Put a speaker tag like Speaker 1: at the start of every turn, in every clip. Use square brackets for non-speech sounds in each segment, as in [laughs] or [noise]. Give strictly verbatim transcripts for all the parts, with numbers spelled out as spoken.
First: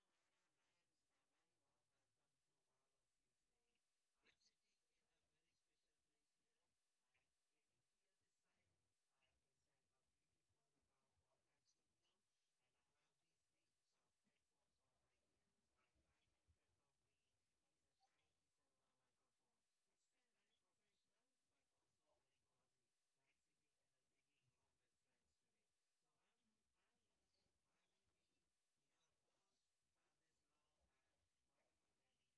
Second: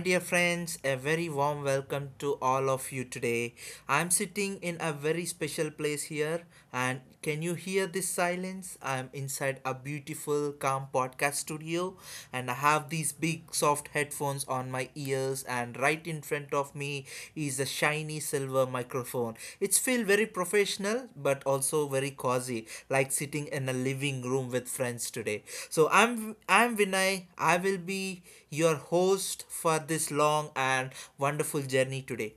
Speaker 1: dear friends. A very warm welcome to all of you today. I'm sitting in a very special place here, and can you hear this silence? I'm inside a beautiful, calm podcast studio, and I have these big, soft headphones on my ears, and right in front of me is a shiny silver microphone. It's feel very professional, but also very cozy, like sitting in a living room with friends today. So I'm I'm Vinay. I will be your host for this long and wonderful journey today.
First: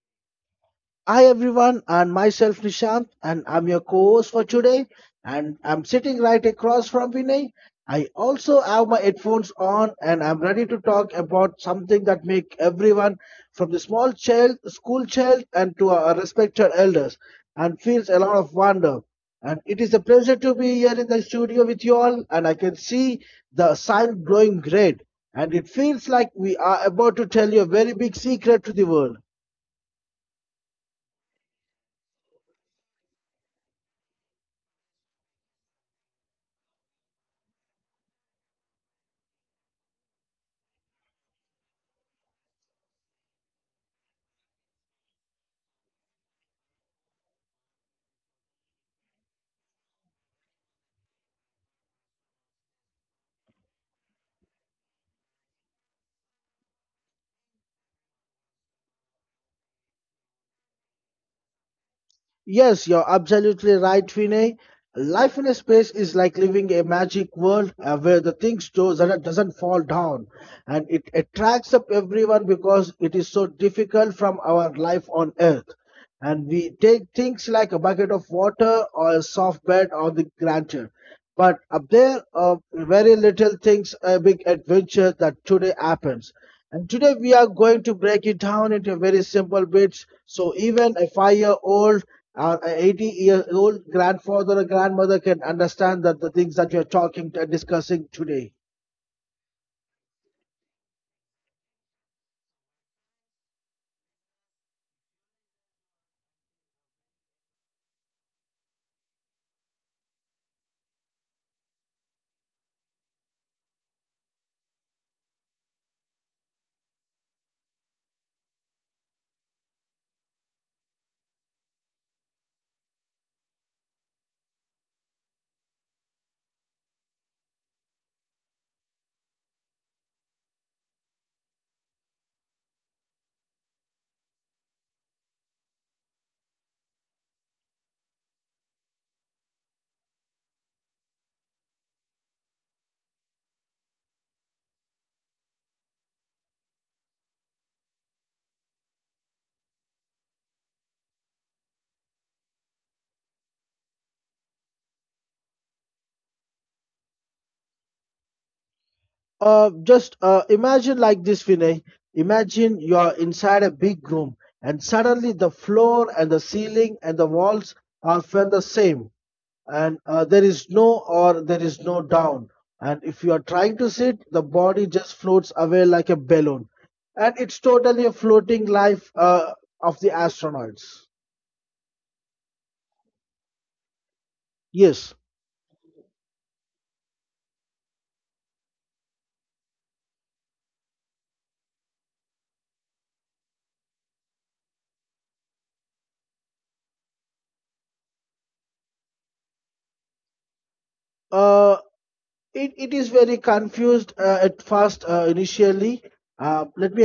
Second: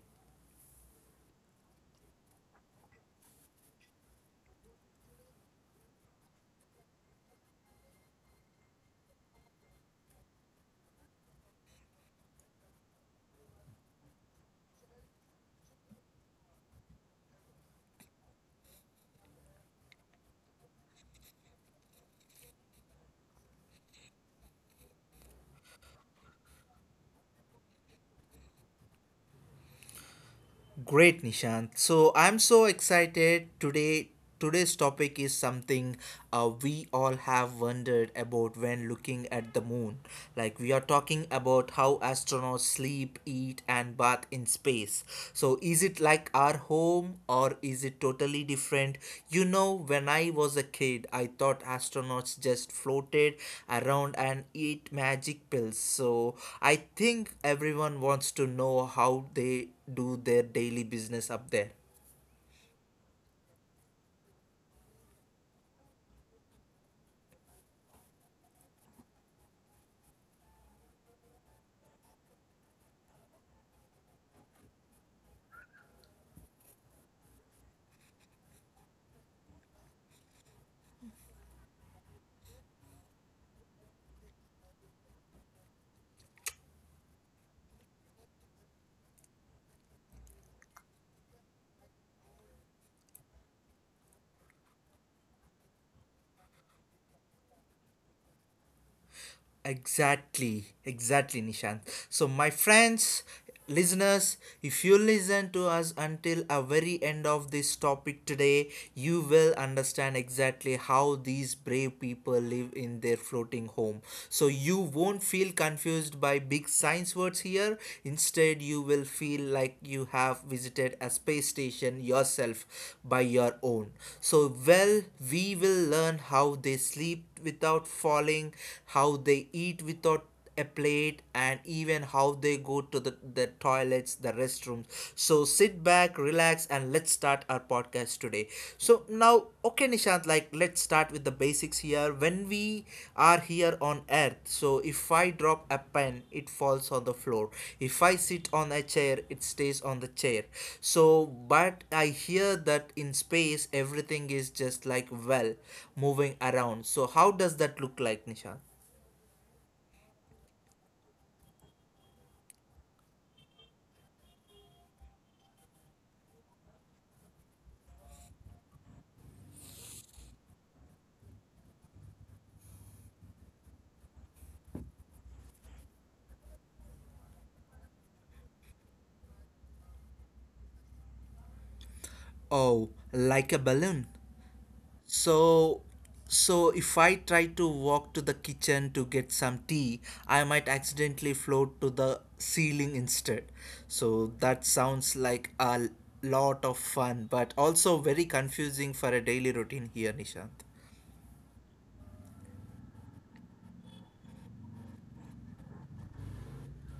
Speaker 2: Hi everyone, and myself Nishant, and I'm your co-host for today. And I'm sitting right across from Vinay. I also have my headphones on, and I'm ready to talk about something that make everyone, from the small child, school child, and to our respected elders, and feels a lot of wonder. And it is a pleasure to be here in the studio with you all, and I can see the sun glowing red, and it feels like we are about to tell you a very big secret to the world.
Speaker 1: Great, Nishant. So I'm so excited today. Today's topic is something uh, we all have wondered about when looking at the moon. Like, we are talking about how astronauts sleep, eat, and bath in space. So, is it like our home or is it totally different? You know, when I was a kid, I thought astronauts just floated around and ate magic pills. So, I think everyone wants to know how they do their daily business up there.
Speaker 2: Yes, you're absolutely right, Vinay. Life in a space is like living a magic world uh, where the things do, doesn't doesn't fall down, and it attracts up everyone because it is so difficult from our life on earth, and we take things like a bucket of water or a soft bed or the granted, but up there uh, very little things a big adventure that today happens. And today we are going to break it down into very simple bits, so even a five year old or an eighty year old grandfather or grandmother can understand that the things that we are talking and discussing today.
Speaker 1: Exactly, exactly, Nishant. So, my friends, listeners, if you listen to us until a very end of this topic today, you will understand exactly how these brave people live in their floating home. So, you won't feel confused by big science words here. Instead, you will feel like you have visited a space station yourself by your own. So, well, we will learn how they sleep without falling, how how they eat without a plate, and even how they go to the, the toilets, the restrooms. So sit back, relax, and let's start our podcast today. So now, okay, Nishant, like let's start with the basics here. When we are here on Earth, so if I drop a pen, it falls on the floor. If I sit on a chair, it stays on the chair. So but I hear that in space everything is just like, well, moving around. So how does that look like, Nishant?
Speaker 2: Uh, just uh, Imagine like this, Vinay. Imagine you are inside a big room, and suddenly the floor and the ceiling and the walls are felt the same, and uh, there is no, or there is no down. And if you are trying to sit, the body just floats away like a balloon, and it's totally a floating life uh, of the astronauts.
Speaker 1: Oh, like a balloon.
Speaker 2: Yes.
Speaker 1: So, so if I try to walk to the kitchen to get some tea, I might accidentally float to the ceiling instead. So that sounds like a lot of fun, but also very confusing for a daily routine here, Nishant.
Speaker 2: Uh, It, it is very confused uh, at first uh, initially. Uh, let me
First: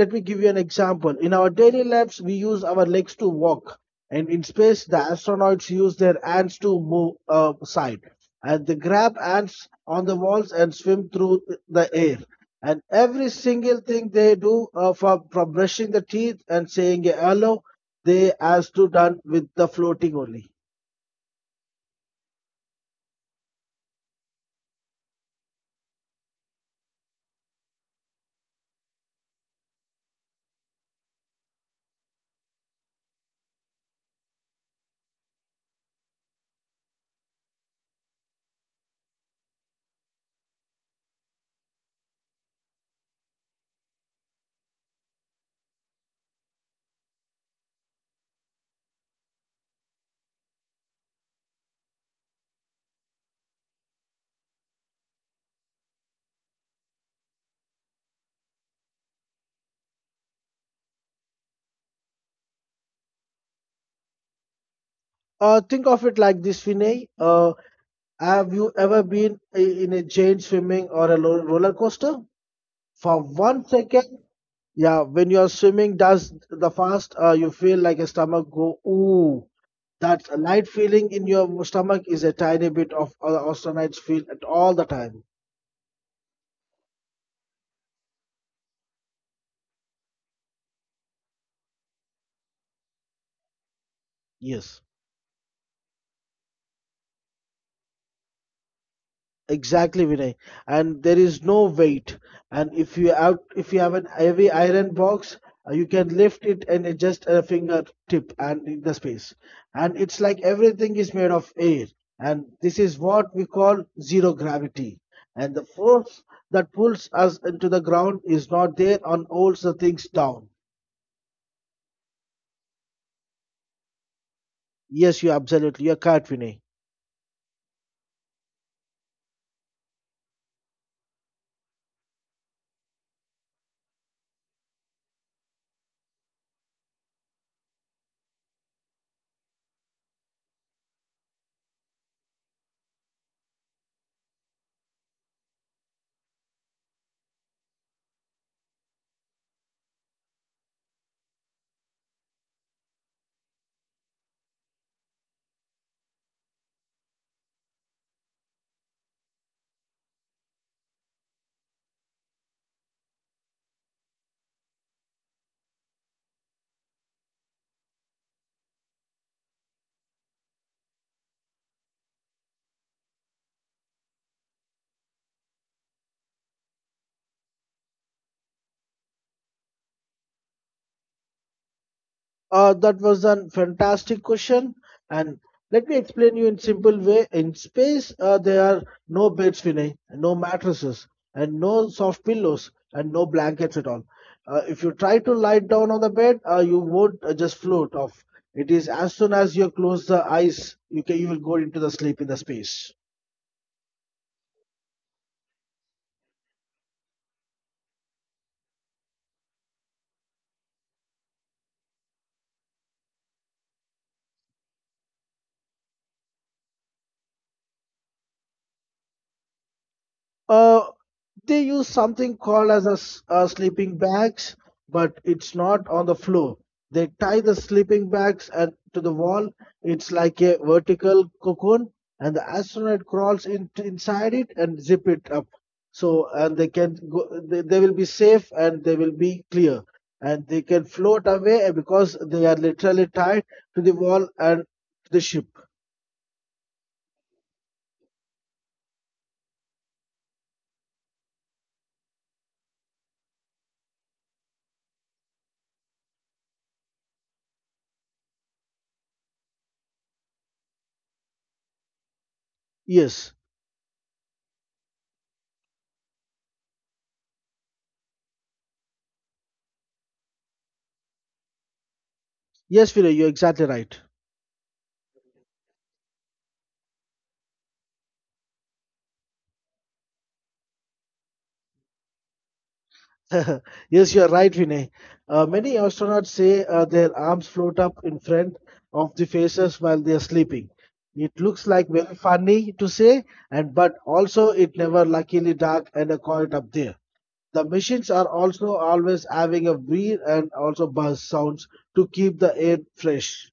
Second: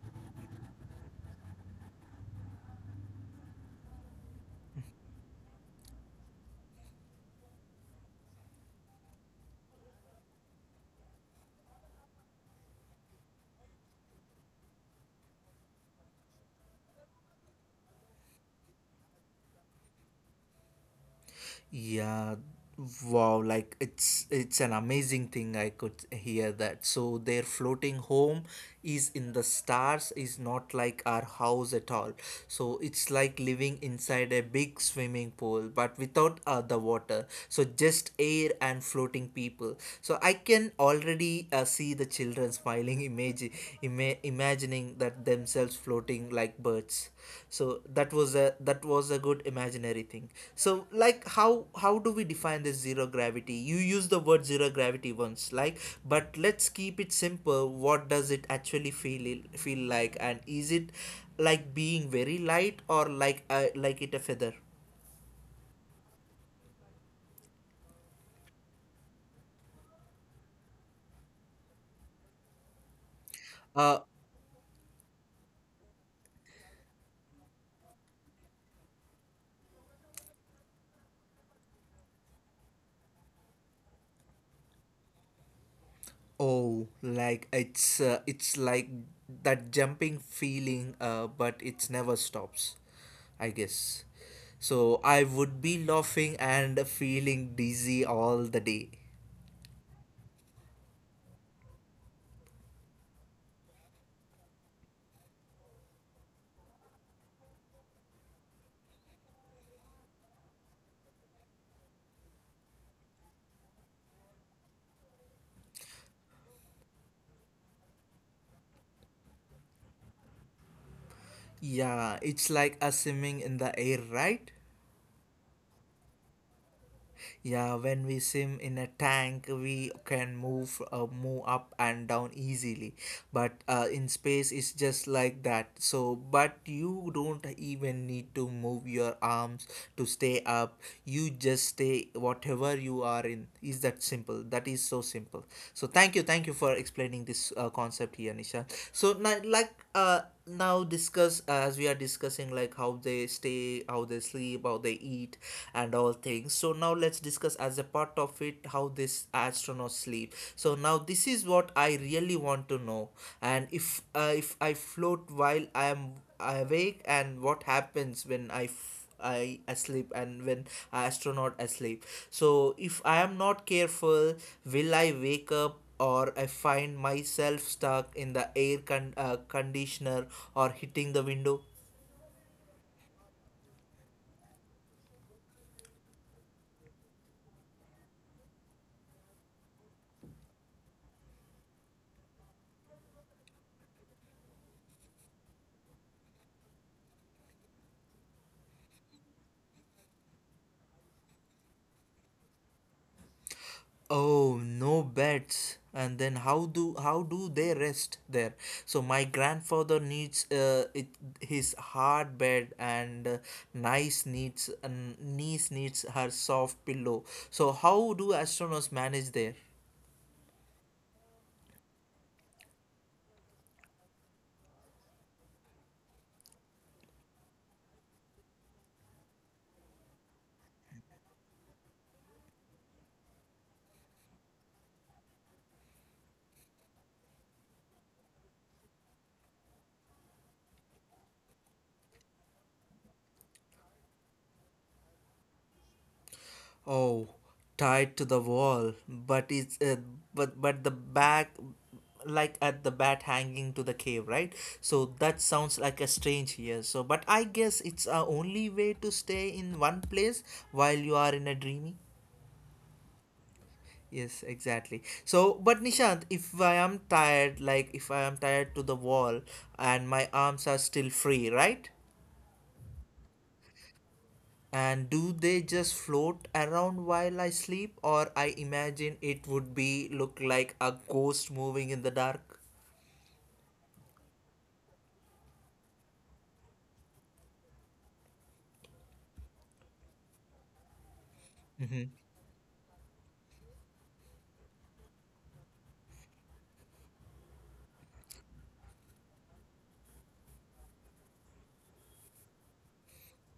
Speaker 2: let, me give you an example. In our daily lives, we use our legs to walk, and in space, the astronauts use their hands to move uh, side, and they grab ants on the walls and swim through the air. And every single thing they do, uh, from from brushing the teeth and saying a hello, they has to done with the floating only.
Speaker 1: Yeah, wow, like it's it's an amazing thing I could hear that. So their floating home is in the stars, is not like our house at all. So it's like living inside a big swimming pool but without uh, the water. So just air and floating people. So I can already uh, see the children smiling imagi- ima- imagining that themselves floating like birds. So that was a that was a good imaginary thing. So like how how do we define this zero gravity? You use the word zero gravity once, like, but let's keep it simple. What does it actually feel feel like? And is it like being very light, or like uh, like it a feather?
Speaker 2: Uh, think of it like this, Vinay. Uh, Have you ever been i- in a giant swimming or a lo- roller coaster? For one
Speaker 1: Uh,
Speaker 2: second, yeah, when you're swimming, does the fast, uh, you feel like a stomach go, ooh. That light feeling in your stomach is a tiny bit of uh, oceanites feel at all the time.
Speaker 1: Oh, like it's uh, it's like that jumping feeling, uh, but it's never stops, I guess.
Speaker 2: Yes.
Speaker 1: So I would be laughing and feeling dizzy all the day.
Speaker 2: Exactly, Vinay. And there is no weight. And if you have if you have an heavy iron box, uh, you can lift it and adjust a fingertip and in the space. And it's like everything is made of air. And this is what we call zero gravity. And the force that pulls us into the ground is not there and holds the things down.
Speaker 1: Yeah, it's like a swimming in the air, right?
Speaker 2: Yes, you absolutely. You're correct, Vinay.
Speaker 1: Yeah, when we swim in a tank, we can move uh, move up and down easily. But uh, in space, it's just like that. So, but you don't even need to move your arms to stay up. You just stay whatever you are in. Is that simple? That is so simple. So, thank you, thank you for explaining this uh, concept here, Nisha. So, now, like uh now discuss, as we are discussing, like how they stay, how they sleep, how they eat, and all things. So now let's discuss, as a part of it, how this astronauts sleep. So now this is what I really want to know. And if uh, if I float while I am awake, and what happens when i f- I asleep, and when astronaut asleep. So if I am not careful, will I wake up or I find myself stuck in the air con- uh, conditioner or hitting the window?
Speaker 2: Uh, that was a fantastic question, and let me explain you in simple way. In space, uh, there are no beds, Vinay, no mattresses, and no soft pillows, and no blankets at all. Uh, if you try to lie down on the bed, uh, you would uh, just float off. It is as soon as you close the eyes, you can you will go into the sleep in the space.
Speaker 1: Oh, no beds. And then how do how do they rest there? So my grandfather needs uh, it, his hard bed, and uh, nice needs, and niece needs her soft pillow. So how do astronauts manage there?
Speaker 2: Uh, they use something called as a, s- uh sleeping bags, but it's not on the floor. They tie the sleeping bags at, to the wall. It's like a vertical cocoon, and the astronaut crawls in, inside it and zip it up. So, and they can go, they, they will be safe and they will be clear, and they can float away because they are literally tied to the wall and to the ship.
Speaker 1: Oh, tied to the wall, but it's uh, but but the back, like at the bat hanging to the cave, right? So that sounds like a strange here. So, but I guess it's a only way to stay in one place while you are in a dreamy.
Speaker 2: Yes,
Speaker 1: Yes, exactly. So, but Nishant, if I am tired, like if I am tired to the wall, and my arms are still free, right?
Speaker 2: yes, Vira, you're exactly right.
Speaker 1: And do they just float around while I sleep, or I imagine it would be look like a ghost moving in the dark?
Speaker 2: [laughs] Yes, you are right, Vinay. Uh, many astronauts say uh, their arms float up in front of the faces while they are sleeping. It looks like
Speaker 1: Hmm.
Speaker 2: very funny to say, and but also it never luckily dark and a quiet up there. The machines are also always having a wheel and also buzz sounds to keep the air fresh.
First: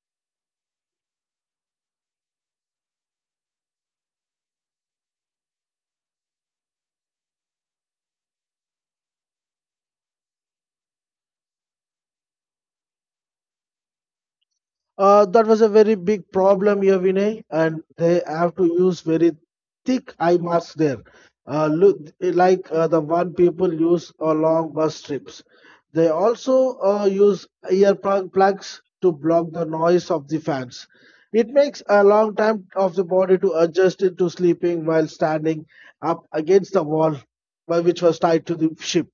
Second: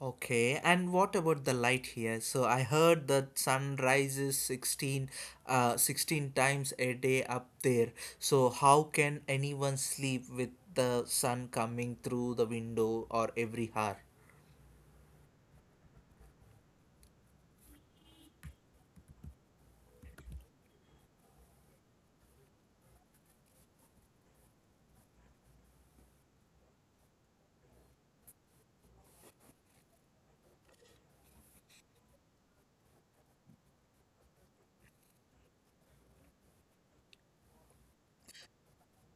Speaker 1: Okay, and what about the light here? So I heard that sun rises sixteen, uh, sixteen times a day up there. So how can anyone sleep with the sun coming through the window or every hour?
Speaker 2: Uh, that was a very big problem here, Vinay, and they have to use very thick eye masks there. Uh, look, like uh, the one people use along bus trips. They also uh, use ear plug- plugs to block the noise of the fans. It makes a long time of the body to adjust it to sleeping while standing up against the wall, by which was tied to the ship.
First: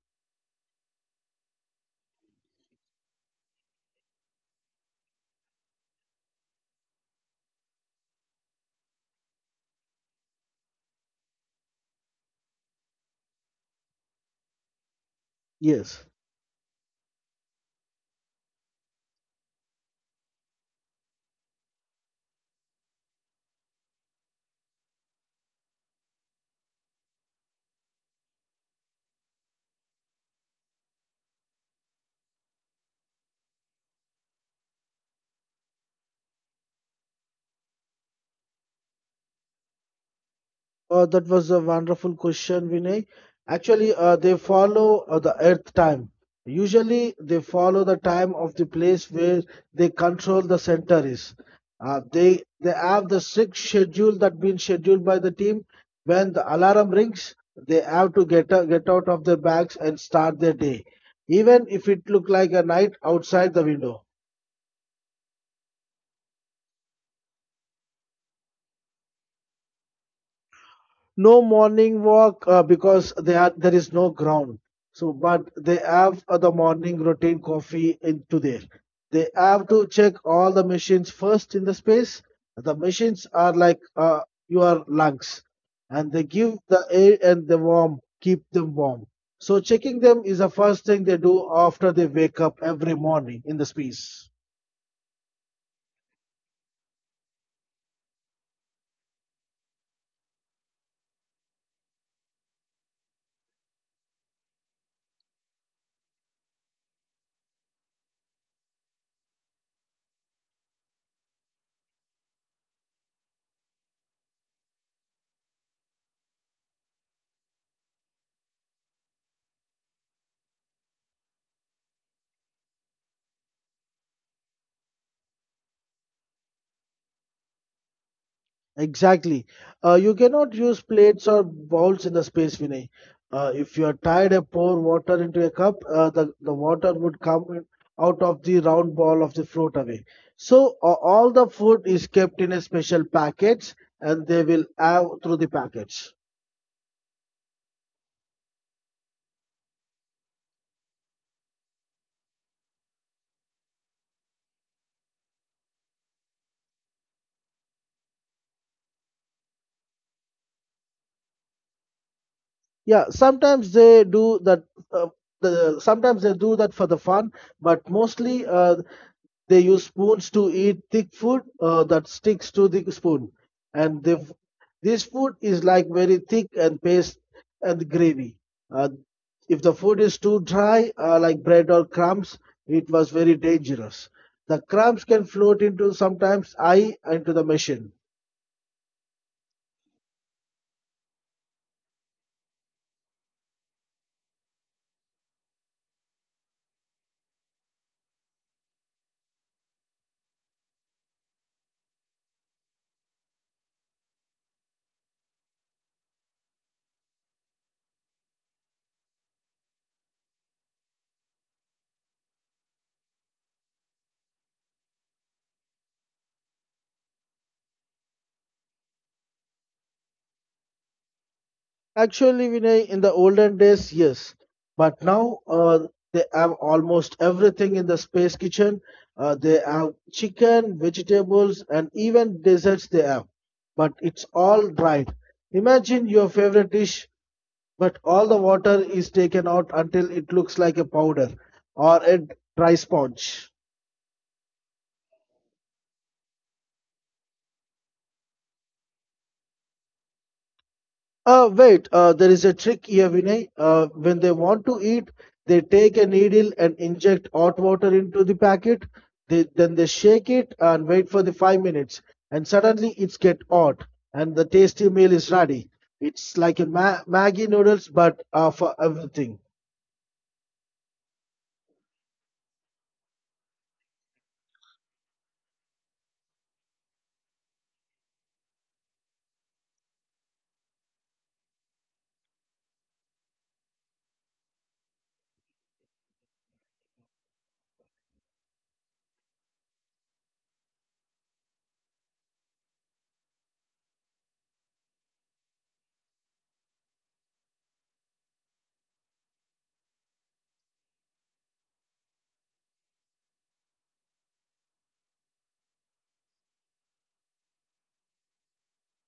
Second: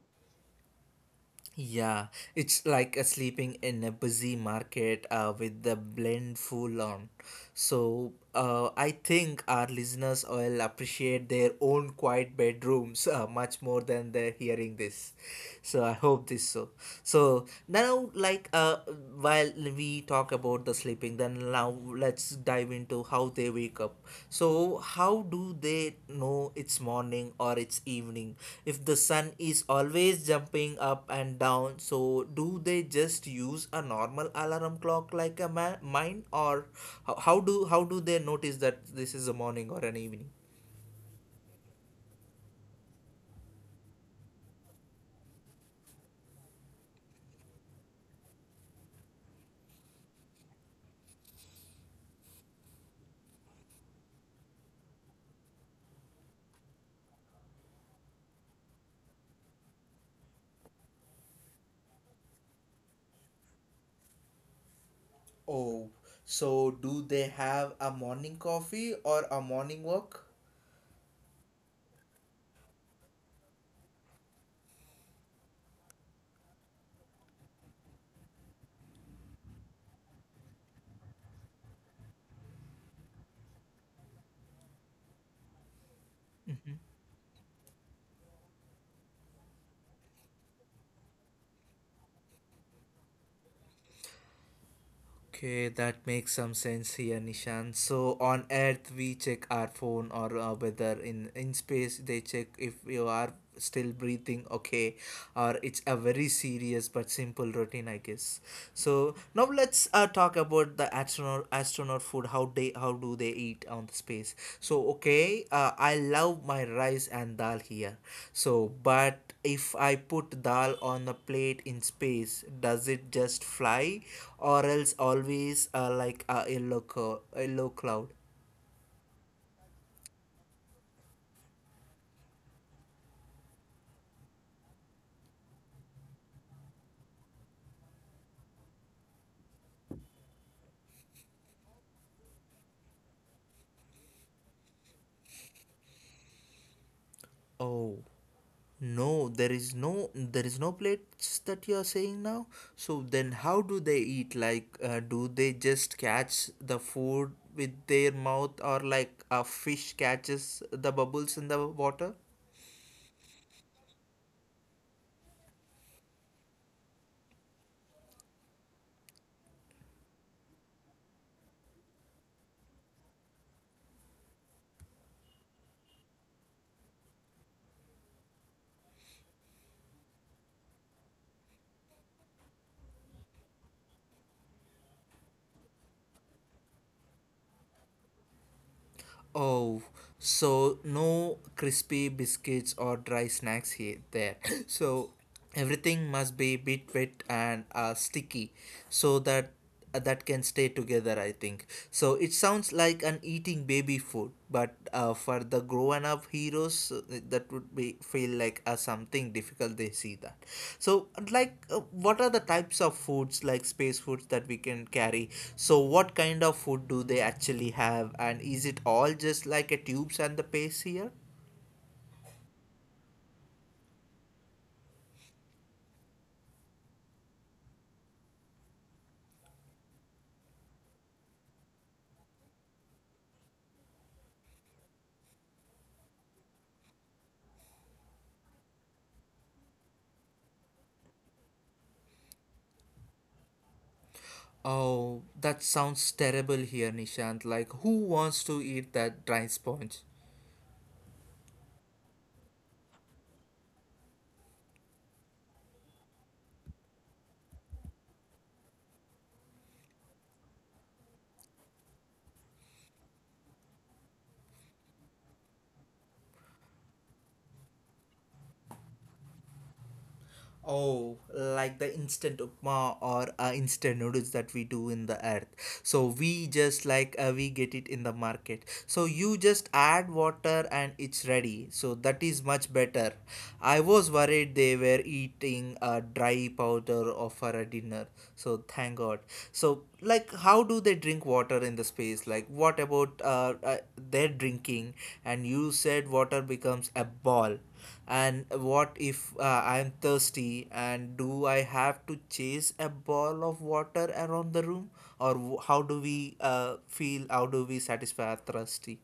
Speaker 1: Yeah, it's like a sleeping in a busy market uh, with the blend full on. So uh, I think our listeners will appreciate their own quiet bedrooms uh, much more than they're hearing this. So I
Speaker 2: Yes.
Speaker 1: hope this so. So now, like uh, while we talk about the sleep sleeping, then now let's dive into how they wake up. So how do they know it's morning or it's evening if the sun is always jumping up and down? So do they just use a normal alarm clock like a ma- mine, or how, how do how do they notice that this is a morning or an evening?
Speaker 2: Uh, that was a wonderful question, Vinay. Actually, uh, they follow uh, the Earth time. Usually, they follow the time of the place where they control the center is. Uh, they they have the strict schedule that been scheduled by the team. When the alarm rings, they have to get out, get out of their bags and start their day, even if it look like a night outside the window.
Speaker 1: Oh, so do they have a morning coffee or a morning walk?
Speaker 2: No morning walk uh, because they are, there is no ground. So, but they have uh, the morning routine coffee into there. They have to check all the machines first in the space. The machines are like uh, your lungs, and they give the air and the warm, keep them warm. So, checking them is the first thing they do after they wake up every morning in the space.
Speaker 1: Okay, that makes some sense here, Nishan. So on Earth, we check our phone or uh, whether in in space they check if you are still breathing. Okay, or it's a very serious but simple routine, I guess. So now let's uh, talk about the astronaut astronaut food. How they, how do they eat on the space? So, okay, uh, I love my rice and dal here. So but if I put dal on a plate in space, does it just fly, or else always uh, like a yellow, co- yellow cloud?
Speaker 2: Exactly. Uh, you cannot use plates or bowls in the space, Vinay. Uh, if you are tired and pour water into a cup, uh, the, the water would come in- out of the round ball of the float away. So uh, all the food is kept in a special packets and they will have through the packets.
Speaker 1: Oh, no, there is no there is no plates, that you are saying now. So then how do they eat? Like uh, do they just catch the food with their mouth, or like a fish catches the bubbles in the water?
Speaker 2: Yeah, sometimes they do that. Uh, the, sometimes they do that for the fun, but mostly uh, they use spoons to eat thick food uh, that sticks to the spoon, and they, f- this food is like very thick and paste and gravy. Uh, if the food is too dry, uh, like bread or crumbs, it was very dangerous. The crumbs can float into sometimes eye into the machine.
Speaker 1: Oh, so no crispy biscuits or dry snacks here there. [clears throat] So everything must be bit wet and uh, sticky, so that uh, that can stay together, I think. So it sounds like an eating baby food, but uh, for the grown up heroes, uh, that would be feel like a something difficult they see that. So like uh, what are the types of foods, like space foods, that we can carry? So what kind of food do they actually have, and is it all just like a tubes and the paste here?
Speaker 2: Actually, Vinay, in the olden days, yes, but now uh, they have almost everything in the space kitchen. Uh, they have chicken, vegetables, and even desserts they have. But it's all dried. Imagine your favorite dish, but all the water is taken out until it looks like a powder or a dry sponge.
Speaker 1: Oh, that sounds terrible here, Nishant. Like, who wants to eat that dry sponge?
Speaker 2: Uh, wait, uh, there is a trick here, Vinay. Uh, when they want to eat, they take a needle and inject hot water into the packet. They, then they shake it and wait for the five minutes, and suddenly it's get hot, and the tasty meal is ready. It's like a ma Maggie noodles, but uh, for everything.
Speaker 1: Oh, like the instant upma, or uh, instant noodles, that we do in the earth. So we just like uh, we get it in the market. So you just add water and it's ready. So that is much better. I was worried they were eating a dry powder of for a dinner. So thank God. So like how do they drink water in the space? Like what about uh, uh, their drinking? And you said water becomes a ball. And what if uh, I am thirsty, and do I have to chase a ball of water around the room? Or w- how do we uh, feel? How do we satisfy our thirsty?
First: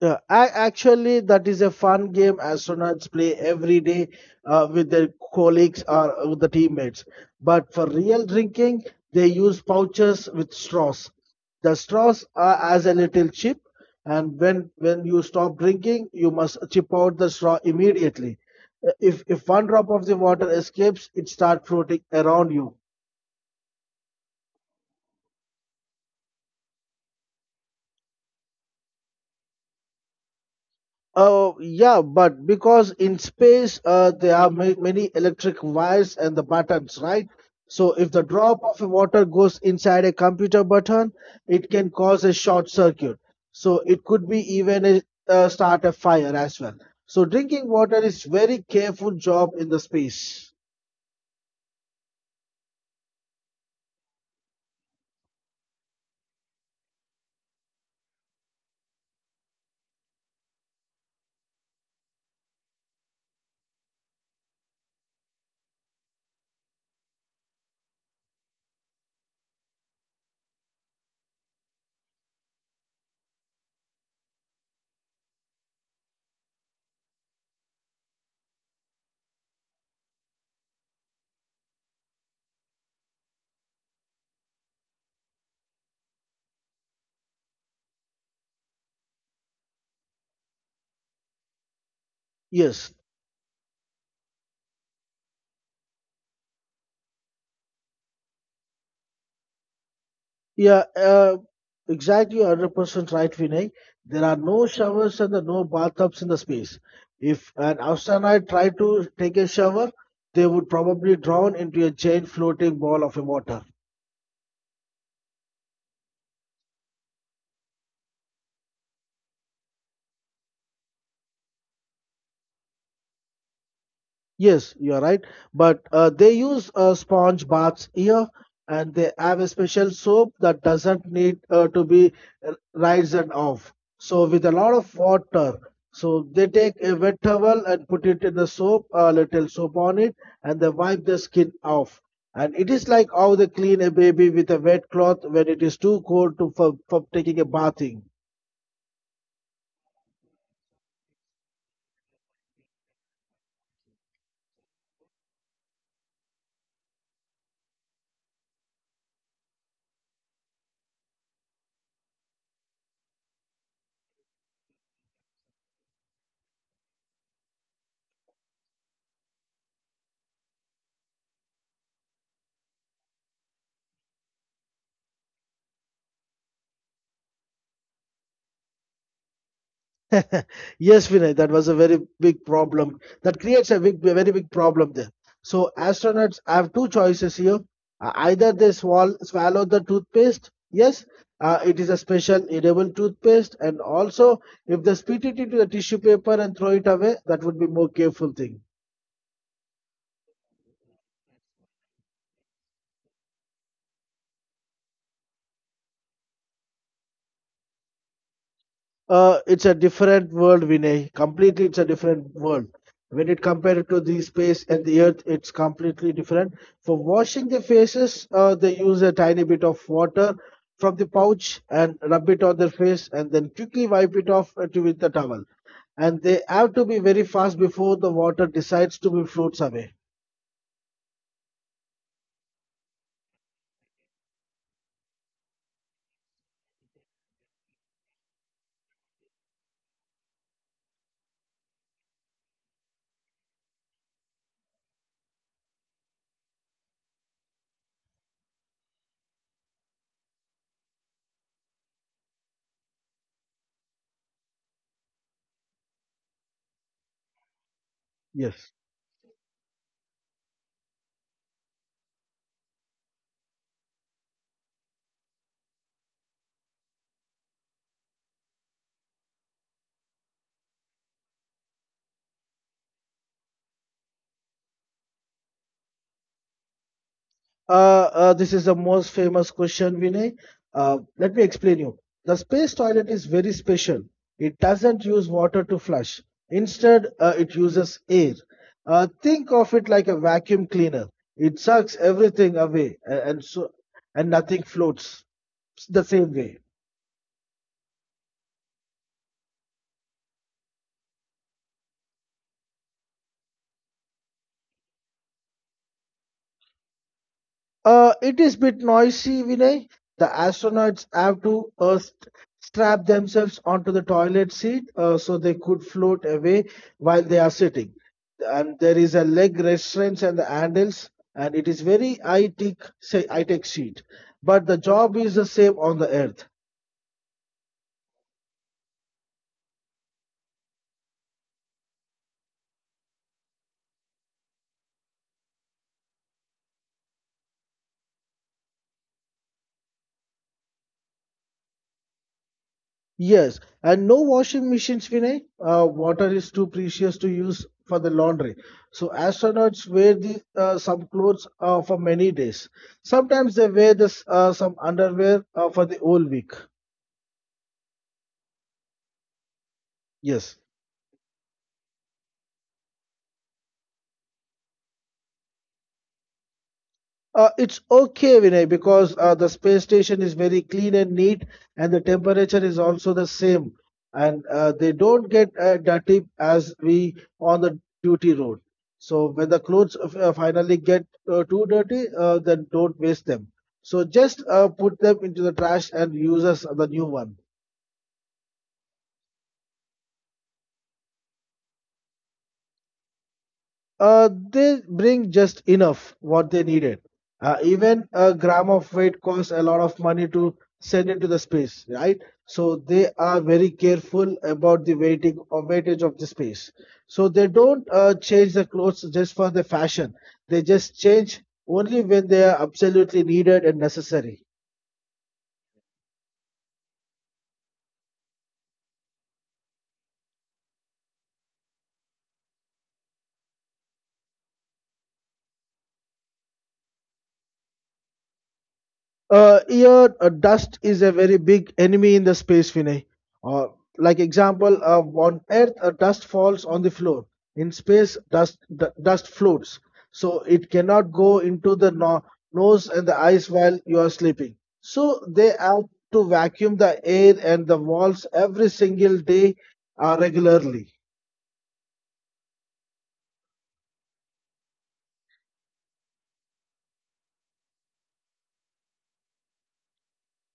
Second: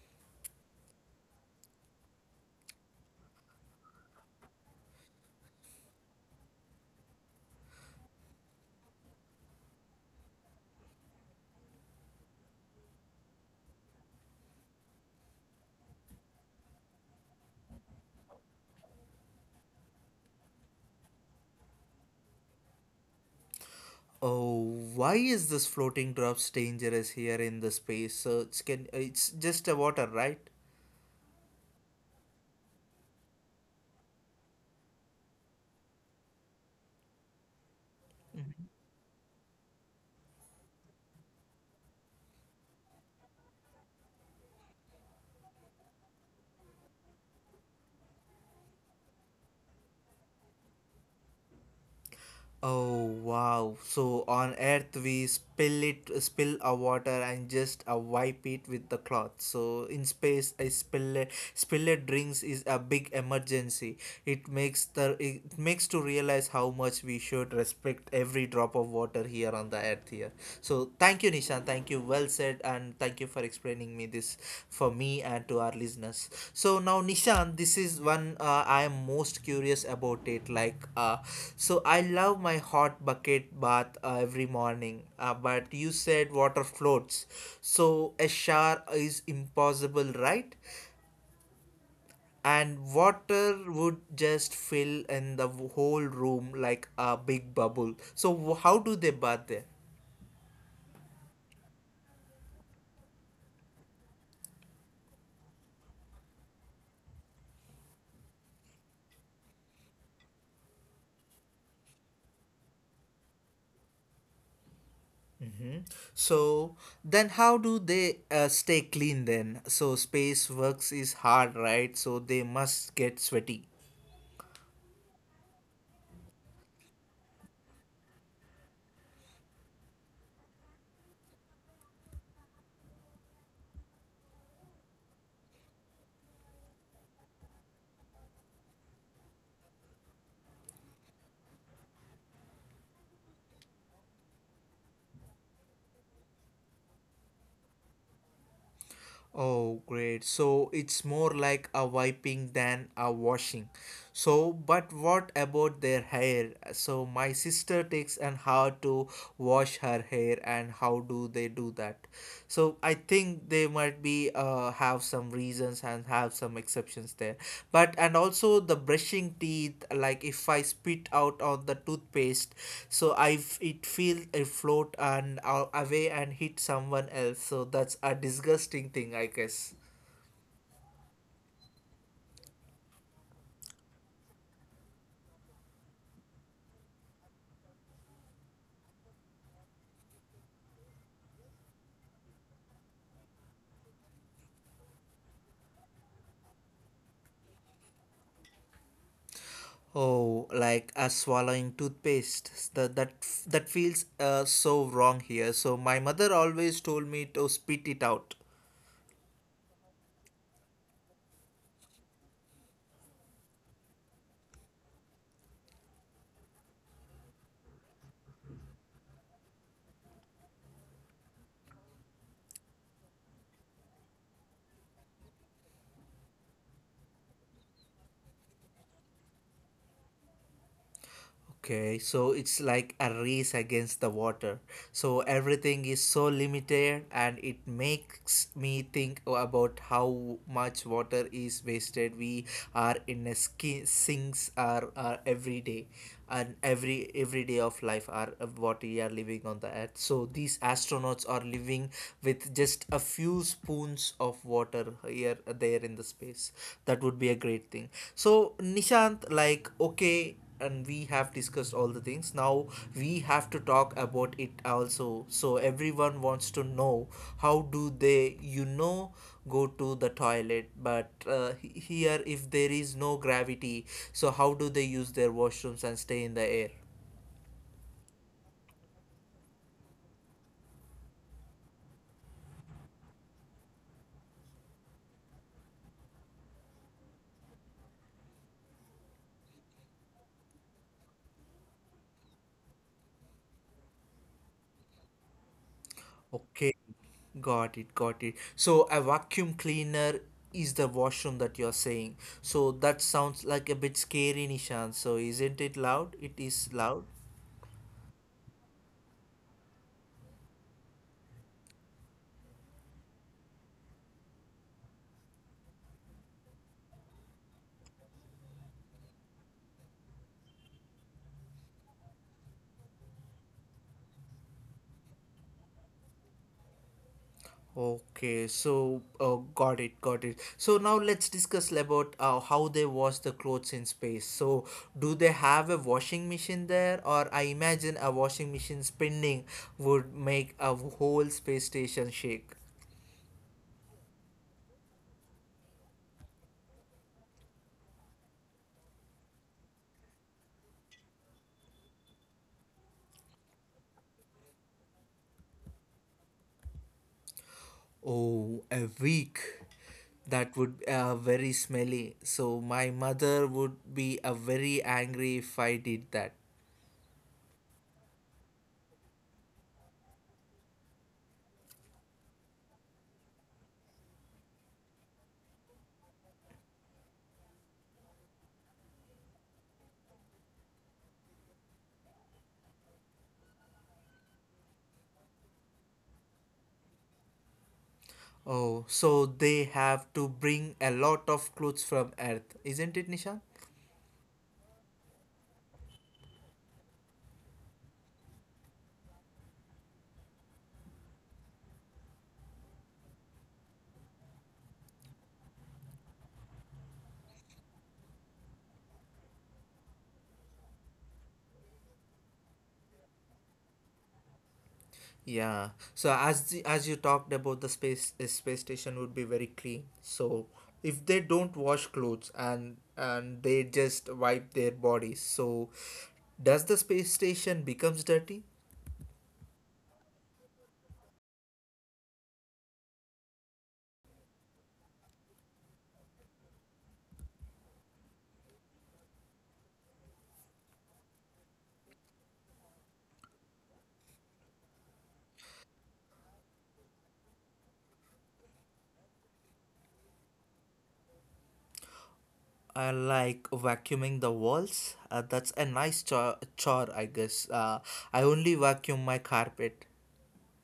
Speaker 2: Yeah, ac- actually, that is a fun game astronauts play every day uh, with their colleagues or with the teammates. But for real drinking, they use pouches with straws. The straws are as a little chip, and when when you stop drinking, you must chip out the straw immediately. Uh, If if one drop of the water escapes, it starts floating around you.
Speaker 1: Oh, why is this floating drops dangerous here in the space? So it's, can, it's just a water, right?
Speaker 2: Uh, yeah, but because in space, uh, there are ma- many electric wires and the buttons, right? So if the drop of water goes inside a computer button, it can cause a short circuit. So it could be even a, uh, start a fire as well. So drinking water is very careful job in the space.
Speaker 1: Oh wow. So on earth we spill it spill our water and just uh, wipe it with the cloth. So in space a spill it spill it drinks is a big emergency. It makes the it makes to realize how much we should respect every drop of water here on the earth here. So thank you, Nishant. Thank you, well said, and thank you for explaining me this for me and to our listeners. So now, Nishan, this is one uh, I am most curious about it. Like, uh, so I love my hot bucket bath uh, every morning, uh, but you said water floats, so a shower is impossible, right? And
Speaker 2: Yes.
Speaker 1: water would just fill in the whole room like a big bubble. So, wh- how do they bath there?
Speaker 2: Yeah, uh, exactly one hundred percent right, Vinay. There are no showers and the no bathtubs in the space. If an astronaut tried to take a shower, they would probably drown into a giant floating ball of water.
Speaker 1: So then how do they uh, stay clean then? So space works is hard, right? So they must get sweaty.
Speaker 2: Yes, you are right. But uh, they use uh, sponge baths here, and they have a special soap that doesn't need uh, to be r- rinsed and off. So with a lot of water, so they take a wet towel and put it in the soap, a little soap on it, and they wipe the skin off. And it is like how they clean a baby with a wet cloth when it is too cold to for, for taking a bathing.
Speaker 1: Oh, great. So it's more like a wiping than a washing. So, but what about their hair? So my sister takes an hour to wash her hair, and how do they do that? So I think they might be uh, uh, have some reasons and have some exceptions there. But and also the brushing teeth, like if I spit out on the toothpaste, so I f- it feel it float and uh, away and hit someone else, so that's a disgusting thing, I guess.
Speaker 2: [laughs] Yes, Vinay, that was a very big problem. That creates a big, a very big problem there. So astronauts have two choices here. Uh, either they swal swallow the toothpaste. Yes, uh, it is a special edible toothpaste, and also if they spit it into the tissue paper and throw it away, that would be more careful thing.
Speaker 1: Oh, like uh, swallowing toothpaste. That that that feels uh, so wrong here. So my mother always told me to spit it out.
Speaker 2: Uh, it's a different world, Vinay. Completely, it's a different world. When it compared to the space and the earth, it's completely different. For washing the faces, uh, they use a tiny bit of water from the pouch and rub it on their face and then quickly wipe it off uh, to- with the towel. And they have to be very fast before the water decides to be floats away.
Speaker 1: Okay, so it's like a race against the water. So everything is so limited and it makes me think about how much water is wasted. We are in a ski- sinks are, are every day and every every day of life are of what we are living on the earth. So these astronauts are living with just a few spoons of water here there in the space. That would be a great thing. So
Speaker 2: Yes.
Speaker 1: Nishant, like, okay, and we have discussed all the things. Now we have to talk about it also. So everyone wants to know how do they, you know, go to the toilet. But uh, he- here if there is no gravity, so how do they use their washrooms and stay in the air?
Speaker 2: Uh, uh, this is the most famous question, Vinay. Uh, let me explain you. The space toilet is very special. It doesn't use water to flush. Instead, uh, it uses air. Uh, think of it like a vacuum cleaner. It sucks everything away, a- and so and nothing floats the same way.
Speaker 1: Okay, got it, got it. So a vacuum cleaner is the washroom that you're saying. So that sounds like a bit scary, Nishan. So isn't it loud? It is loud.
Speaker 2: Uh, it is bit noisy, Vinay. The astronauts have to uh, st- strap themselves onto the toilet seat uh, so they could float away while they are sitting. And there is a leg restraints and the handles, and it is very high tech, say high tech seat. But the job is the same on the Earth.
Speaker 1: Okay, so uh, got it, got it. So now let's discuss about uh, how they wash the clothes in space. So do they have a washing machine there, or I imagine a washing machine spinning would make a whole space station shake.
Speaker 2: Yes, and no washing machines, Vinay. Uh, water is too precious to use for the laundry. So astronauts wear the, uh, some clothes uh, for many days. Sometimes they wear this uh, some underwear uh, for the whole week.
Speaker 1: Oh, a week. That
Speaker 2: Yes.
Speaker 1: would be uh, very smelly. So my mother would be uh, very angry if I did that.
Speaker 2: Uh, it's okay, Vinay, because uh, the space station is very clean and neat, and the temperature is also the same, and uh, they don't get uh, dirty as we on the duty road. So when the clothes uh, finally get uh, too dirty, uh, then don't waste them. So just uh, put them into the trash and use us the new one.
Speaker 1: Oh, so they have to bring a lot of clothes from Earth, isn't it, Nisha?
Speaker 2: Uh, they bring just enough what they needed. Uh, even a gram of weight costs a lot of money to send into the space, right? So they are very careful about the weighting or weightage of the space. So they don't uh, change the clothes just for the fashion. They just change only when they are absolutely needed and necessary.
Speaker 1: Yeah. So as the, as you talked about the space uh, space station would be very clean. So if they don't wash clothes and and they just wipe their bodies, so does the space station becomes dirty?
Speaker 2: Uh, here, uh, dust is a very big enemy in the space, Vinay. Uh, like example, uh, on Earth, uh, dust falls on the floor. In space, dust d- dust floats, so it cannot go into the no- nose and the eyes while you are sleeping. So they have to vacuum the air and the walls every single day uh, regularly.
Speaker 1: Uh, like vacuuming the walls. Uh, that's a nice chore, chore, I guess. Uh, I only vacuum my carpet.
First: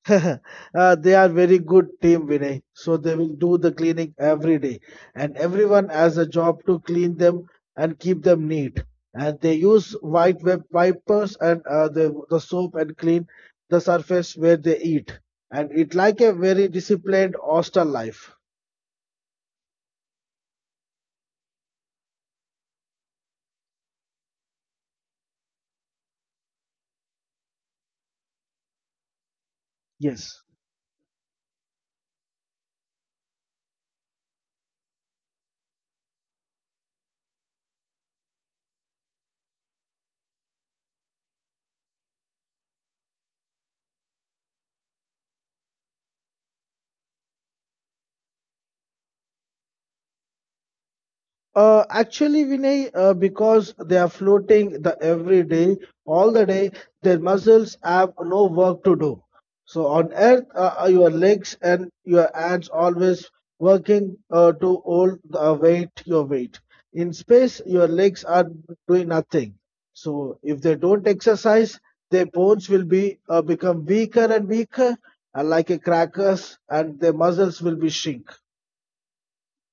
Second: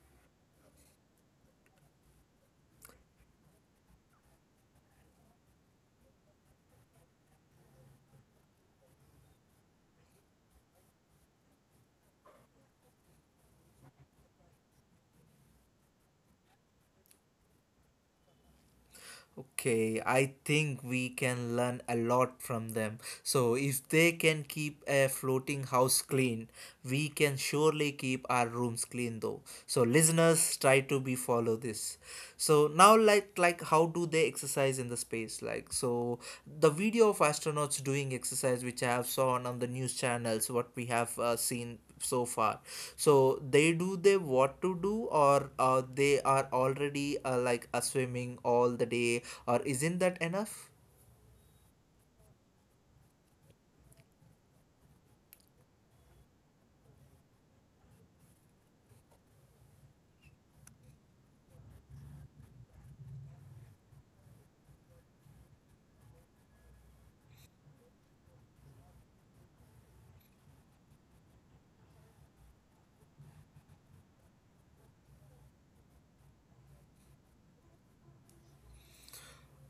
Speaker 2: [laughs] Uh, they are very good team, Vinay. So they will do the cleaning every day, and everyone has a job to clean them and keep them neat. And they use white web wipers and uh, the the soap and clean the surface where they eat. And it like a very disciplined hostel life.
Speaker 1: Okay, I think we can learn a lot from them. So if they can keep a floating house clean, we can surely keep our rooms clean though. So,
Speaker 2: Yes.
Speaker 1: listeners, try to be follow this. So now, like like how do they exercise in the space? Like so the video of astronauts doing exercise which I have saw on, on the news channels what we have uh, seen so far, so they do they what to do, or uh, they are already uh, like uh, swimming all the day, or isn't that enough?
Speaker 2: Uh, actually, Vinay, uh, because they are floating the every day, all the day, their muscles have no work to do. So on Earth, uh, uh, your legs and your hands always working uh, to hold the weight, your weight. In space, your legs are doing nothing. So if they don't exercise, their bones will be uh, become weaker and weaker, uh, like a crackers, and their muscles will be shrink.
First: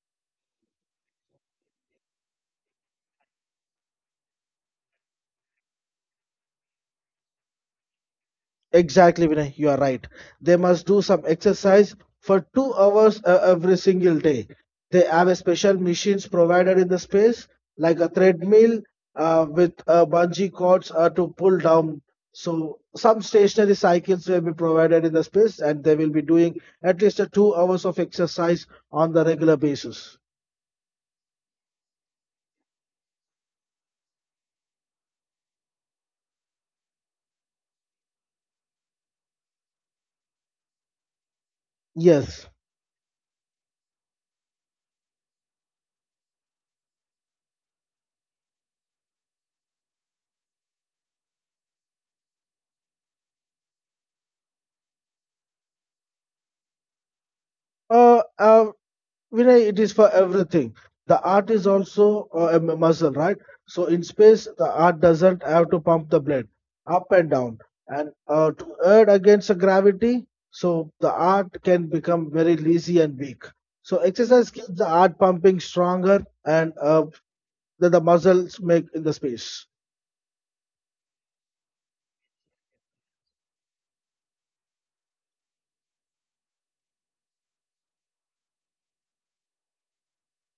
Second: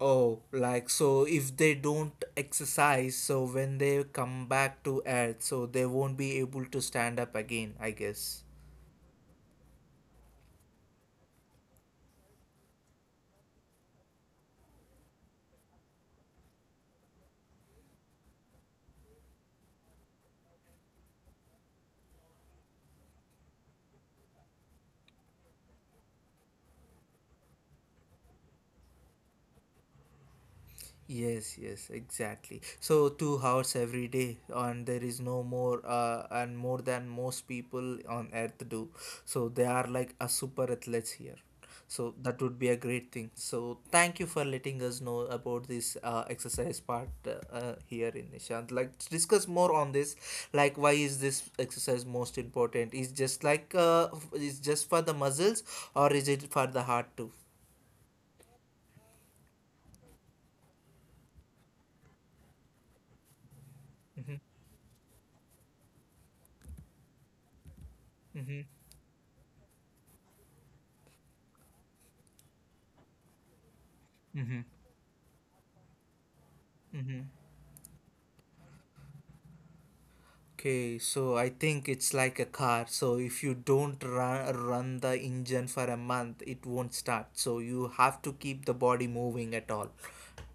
Speaker 1: Oh, like so if they don't exercise so when they come back to earth, so they won't be able to stand up again, I guess.
Speaker 2: Exactly, Vinay, you are right. They must do some exercise for two hours uh, every single day. They have a special machines provided in the space, like a treadmill uh, with uh, bungee cords uh, to pull down. So some stationary cycles will be provided in the space, and they will be doing at least uh, two hours of exercise on the regular basis.
Speaker 1: Yes, yes, exactly. So two hours every day, and there is no more, uh, and more than most people on earth do. So they are like a super athletes here. So that
Speaker 2: Yes.
Speaker 1: would be a great thing. So thank you for letting us know about this uh, exercise part uh, uh, here in Nishant. Like to discuss more on this, like why is this exercise most important? Is just like uh, f- is just for the muscles, or is it for the heart too?
Speaker 2: Uh, uh, Vinay, it is for everything. The art is also uh, a m- muscle, right? So in
Speaker 1: Mm-hmm,
Speaker 2: space, the art doesn't have to pump the blade up and down and uh,
Speaker 1: mm-hmm,
Speaker 2: to err against the gravity. So the art can become very lazy and weak. So exercise
Speaker 1: mm-hmm,
Speaker 2: keeps the art pumping stronger and uh,
Speaker 1: mm-hmm.
Speaker 2: that the muscles make in the space.
Speaker 1: Okay, so I think it's like a car. So if you don't run, run the engine for a month, it won't start. So you have to keep the body moving at all.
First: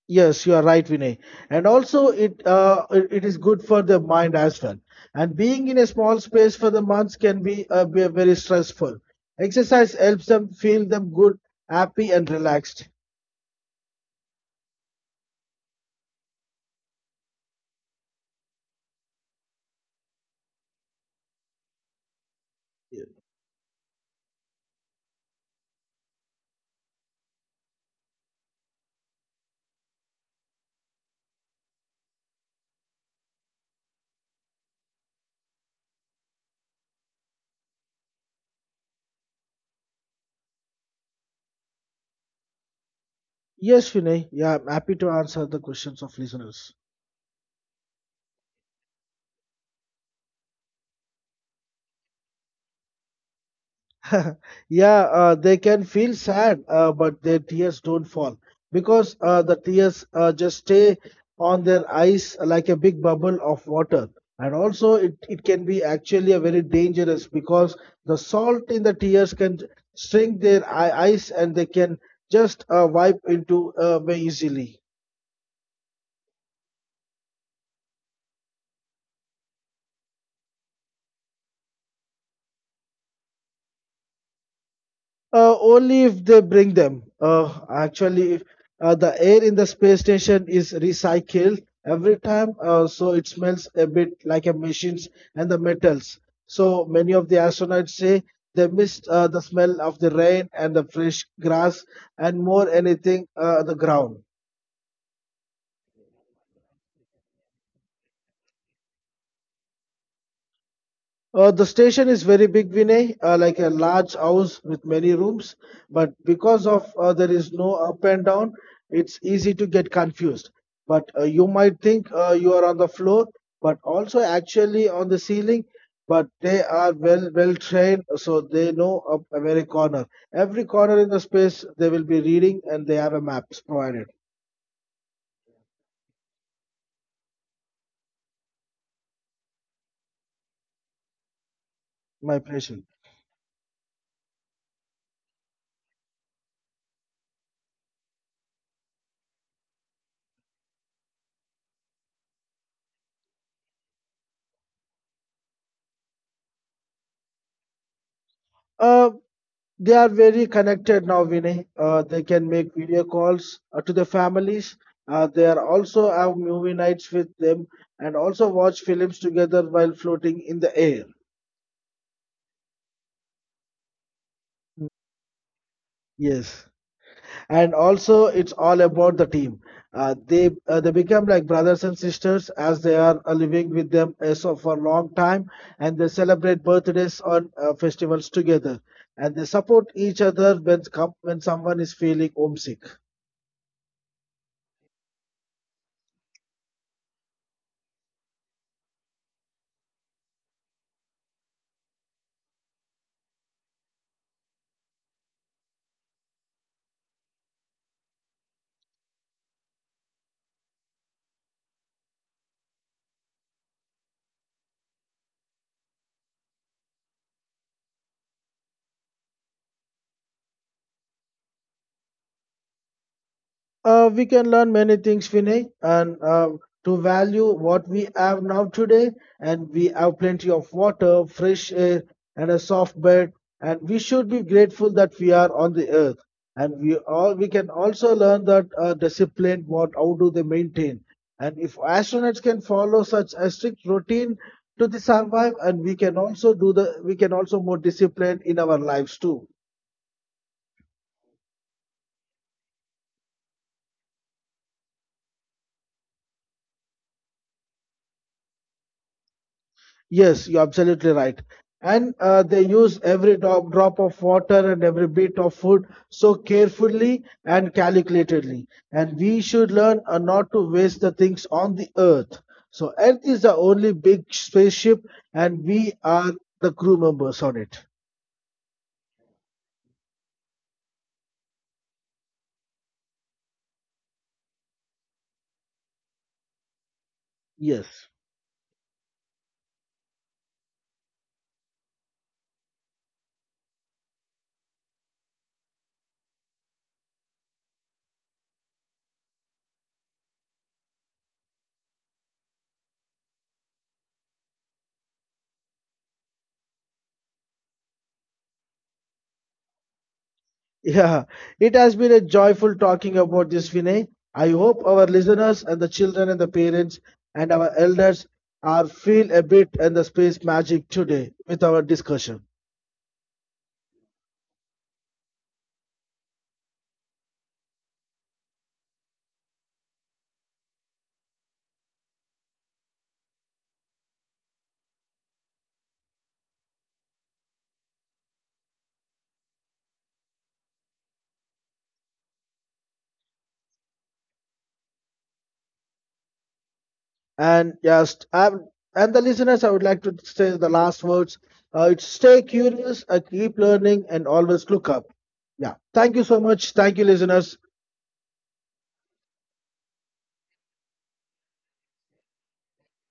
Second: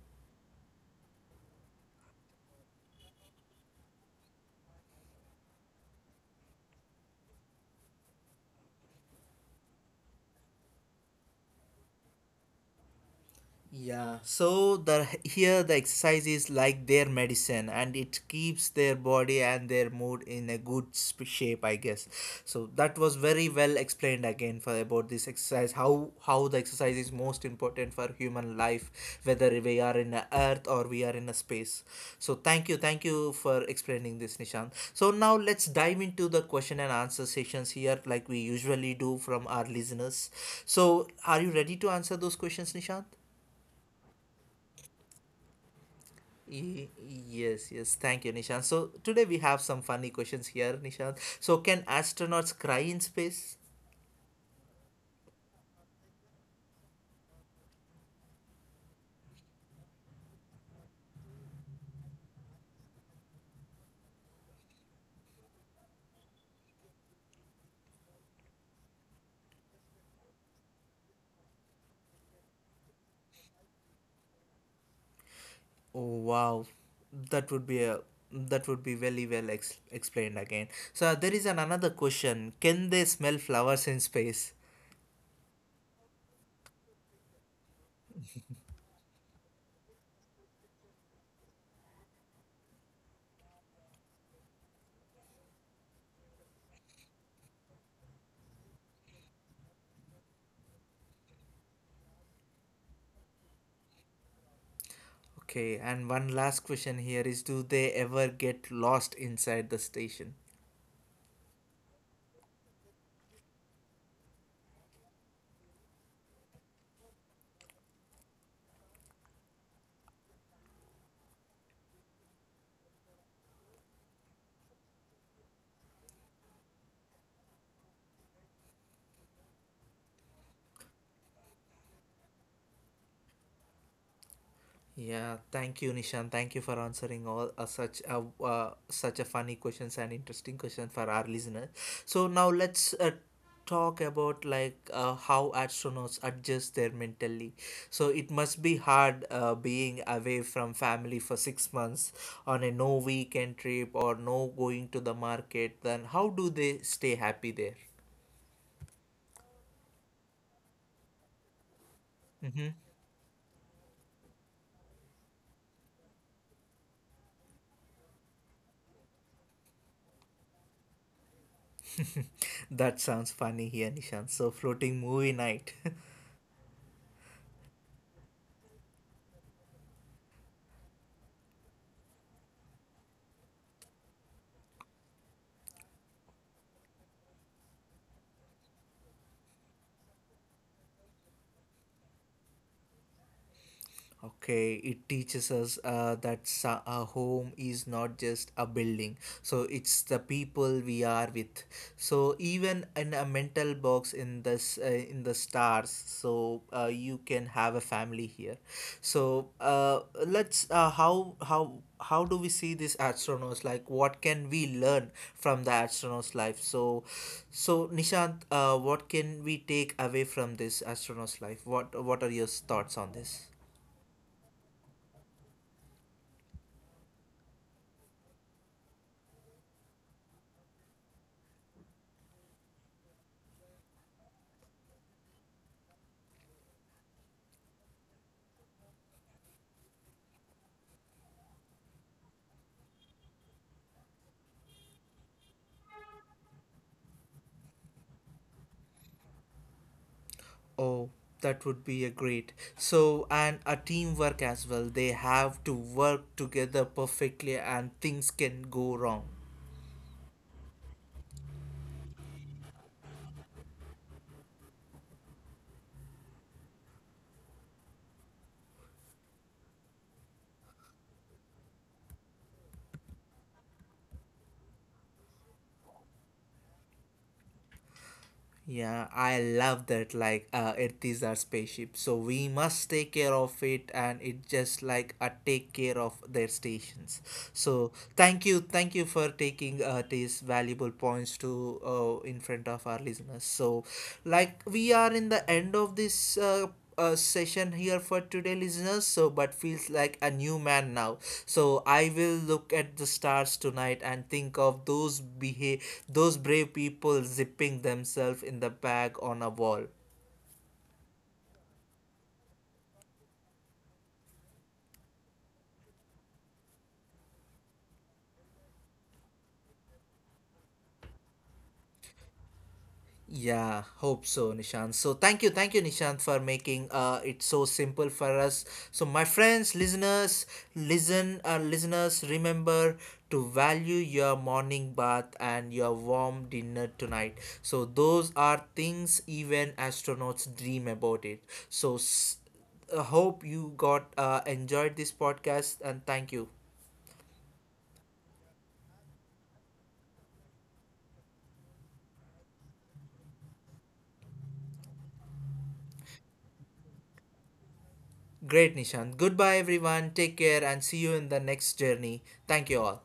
Speaker 2: Yes, you are right, Vinay. And also, it uh, it it is good for the mind as well. And being in a small space for the months can be, uh, be very stressful. Exercise helps them feel them good, happy, and relaxed.
Speaker 1: Yeah, so the here the exercise is like their medicine and it keeps their body and their mood in a good sp- shape, I guess. So that was very well explained again for about this exercise, how how the exercise is most important for human life, whether we are in a earth or we are in a space. So thank you, thank you for explaining this, Nishant. So now let's dive into the question and answer sessions here, like we usually do from our listeners. So are you ready to answer those questions, Nishant?
Speaker 2: Yes, Vinay. Yeah, I'm happy to answer the questions of listeners.
Speaker 1: Y- Yes, yes. Thank you, Nishant. So today we have some funny questions here, Nishant. So can astronauts cry in space?
Speaker 2: [laughs] Yeah, uh, they can feel sad, uh, but their tears don't fall because uh, the tears uh, just stay on their eyes like a big bubble of water. And also, it, it can be actually a very dangerous because the salt in the tears can shrink their eye- eyes and they can just uh, wipe into uh, very easily.
Speaker 1: Oh, wow, that would be a, that would be very well ex- explained again. So there is an another question. Can they smell flowers in space?
Speaker 2: Uh, only if they bring them. Uh, actually, if, uh, the air in the space station is recycled every time, uh, so it smells a bit like a machines and the metals. So many of the astronauts say they missed uh, the smell of the rain and the fresh grass and more anything uh, the ground.
Speaker 1: Okay, and one last question here is: do they ever get lost inside the station?
Speaker 2: Uh, the station is very big, Vinay, uh, like a large house with many rooms. But because of uh, there is no up and down, it's easy to get confused. But uh, you might think uh, you are on the floor, but also actually on the ceiling. But they are well well trained, so they know of every corner. Every corner in the space they will be reading, and they have a maps provided.
Speaker 1: Yeah, thank you, Nishan. Thank you for answering all uh, such a uh, such a funny questions and interesting questions for our listeners. So
Speaker 2: My
Speaker 1: now
Speaker 2: pleasure.
Speaker 1: let's uh, talk about like uh, how astronauts adjust their mentally. So it must be hard uh, being away from family for six months on a no weekend trip or no going to the market. Then how do they stay happy there?
Speaker 2: They are very connected now, Vinay. Uh, they can
Speaker 1: Mm-hmm.
Speaker 2: make video calls uh, to their families. Uh, they are also have movie nights with them and also watch films together while floating in the air.
Speaker 1: That sounds funny here, Nishan. So floating movie night. [laughs]
Speaker 2: Yes, and also it's all about the team. Uh, they uh, they become like brothers and sisters as they are uh, living with them uh, so for a long time, and they celebrate birthdays on uh, festivals together, and they support each other when come when someone is feeling homesick.
Speaker 1: Okay, it teaches us uh, that sa- a home is not just a building. So it's the people we are with. So even in a mental box in this uh, in the stars, so uh, you can have a family here. So uh, let's uh, how how how do we see these astronauts? Like what can we learn from the astronauts' life? So so Nishant, uh, what can we take away from this astronauts' life? What what are your thoughts on this?
Speaker 2: Uh, we can learn many things, Vinay, and uh, to value what we have now today. And we have plenty of water, fresh air, and a soft bed. And we should be grateful that we are on the earth. And we all we can also learn that uh, discipline. What how do they maintain? And if astronauts can follow such a strict routine to the survive, and we can also do the we can also more disciplined in our lives too.
Speaker 1: Oh, that would be a great. So, and a teamwork as well. They have to work together perfectly and things can go wrong.
Speaker 2: Yes, you're absolutely right. And uh, they use every drop, drop of water and every bit of food so carefully and calculatedly. And we should learn uh, not to waste the things on the earth. So, Earth is the only big spaceship, and we are the crew members on it.
Speaker 1: Yeah, I love that. Like, uh, it is our spaceship. So we must take care of it and it just like a take care of their stations. So
Speaker 2: Yes.
Speaker 1: thank you. Thank you for taking uh, these valuable points to uh, in front of our listeners. So, like, we are in the end of this. Uh, uh, session here for today, listeners. So, but feels like a new man now. So I will look at the stars tonight and think of those behave, those brave people zipping themselves in the bag on a wall.
Speaker 2: Yeah, it has been a joyful talking about this, Vinay. I hope our listeners and the children and the parents and our elders are feel a bit in the space magic today with our discussion.
Speaker 1: Yeah, hope so, Nishant. So thank you, thank you, Nishant, for making uh it so simple for us. So my friends, listeners, listen, uh, listeners, remember to value your morning bath and your warm dinner tonight. So those are things even astronauts dream about it. So s- uh, hope you got uh, enjoyed this podcast and thank you.
Speaker 2: And yes, I'm, and the listeners, I would like to say the last words. Uh, it's stay curious, uh, keep learning, and always look up. Yeah, thank you so much. Thank you, listeners.
Speaker 1: Great, Nishant. Goodbye, everyone. Take care and see you in the next journey. Thank you all.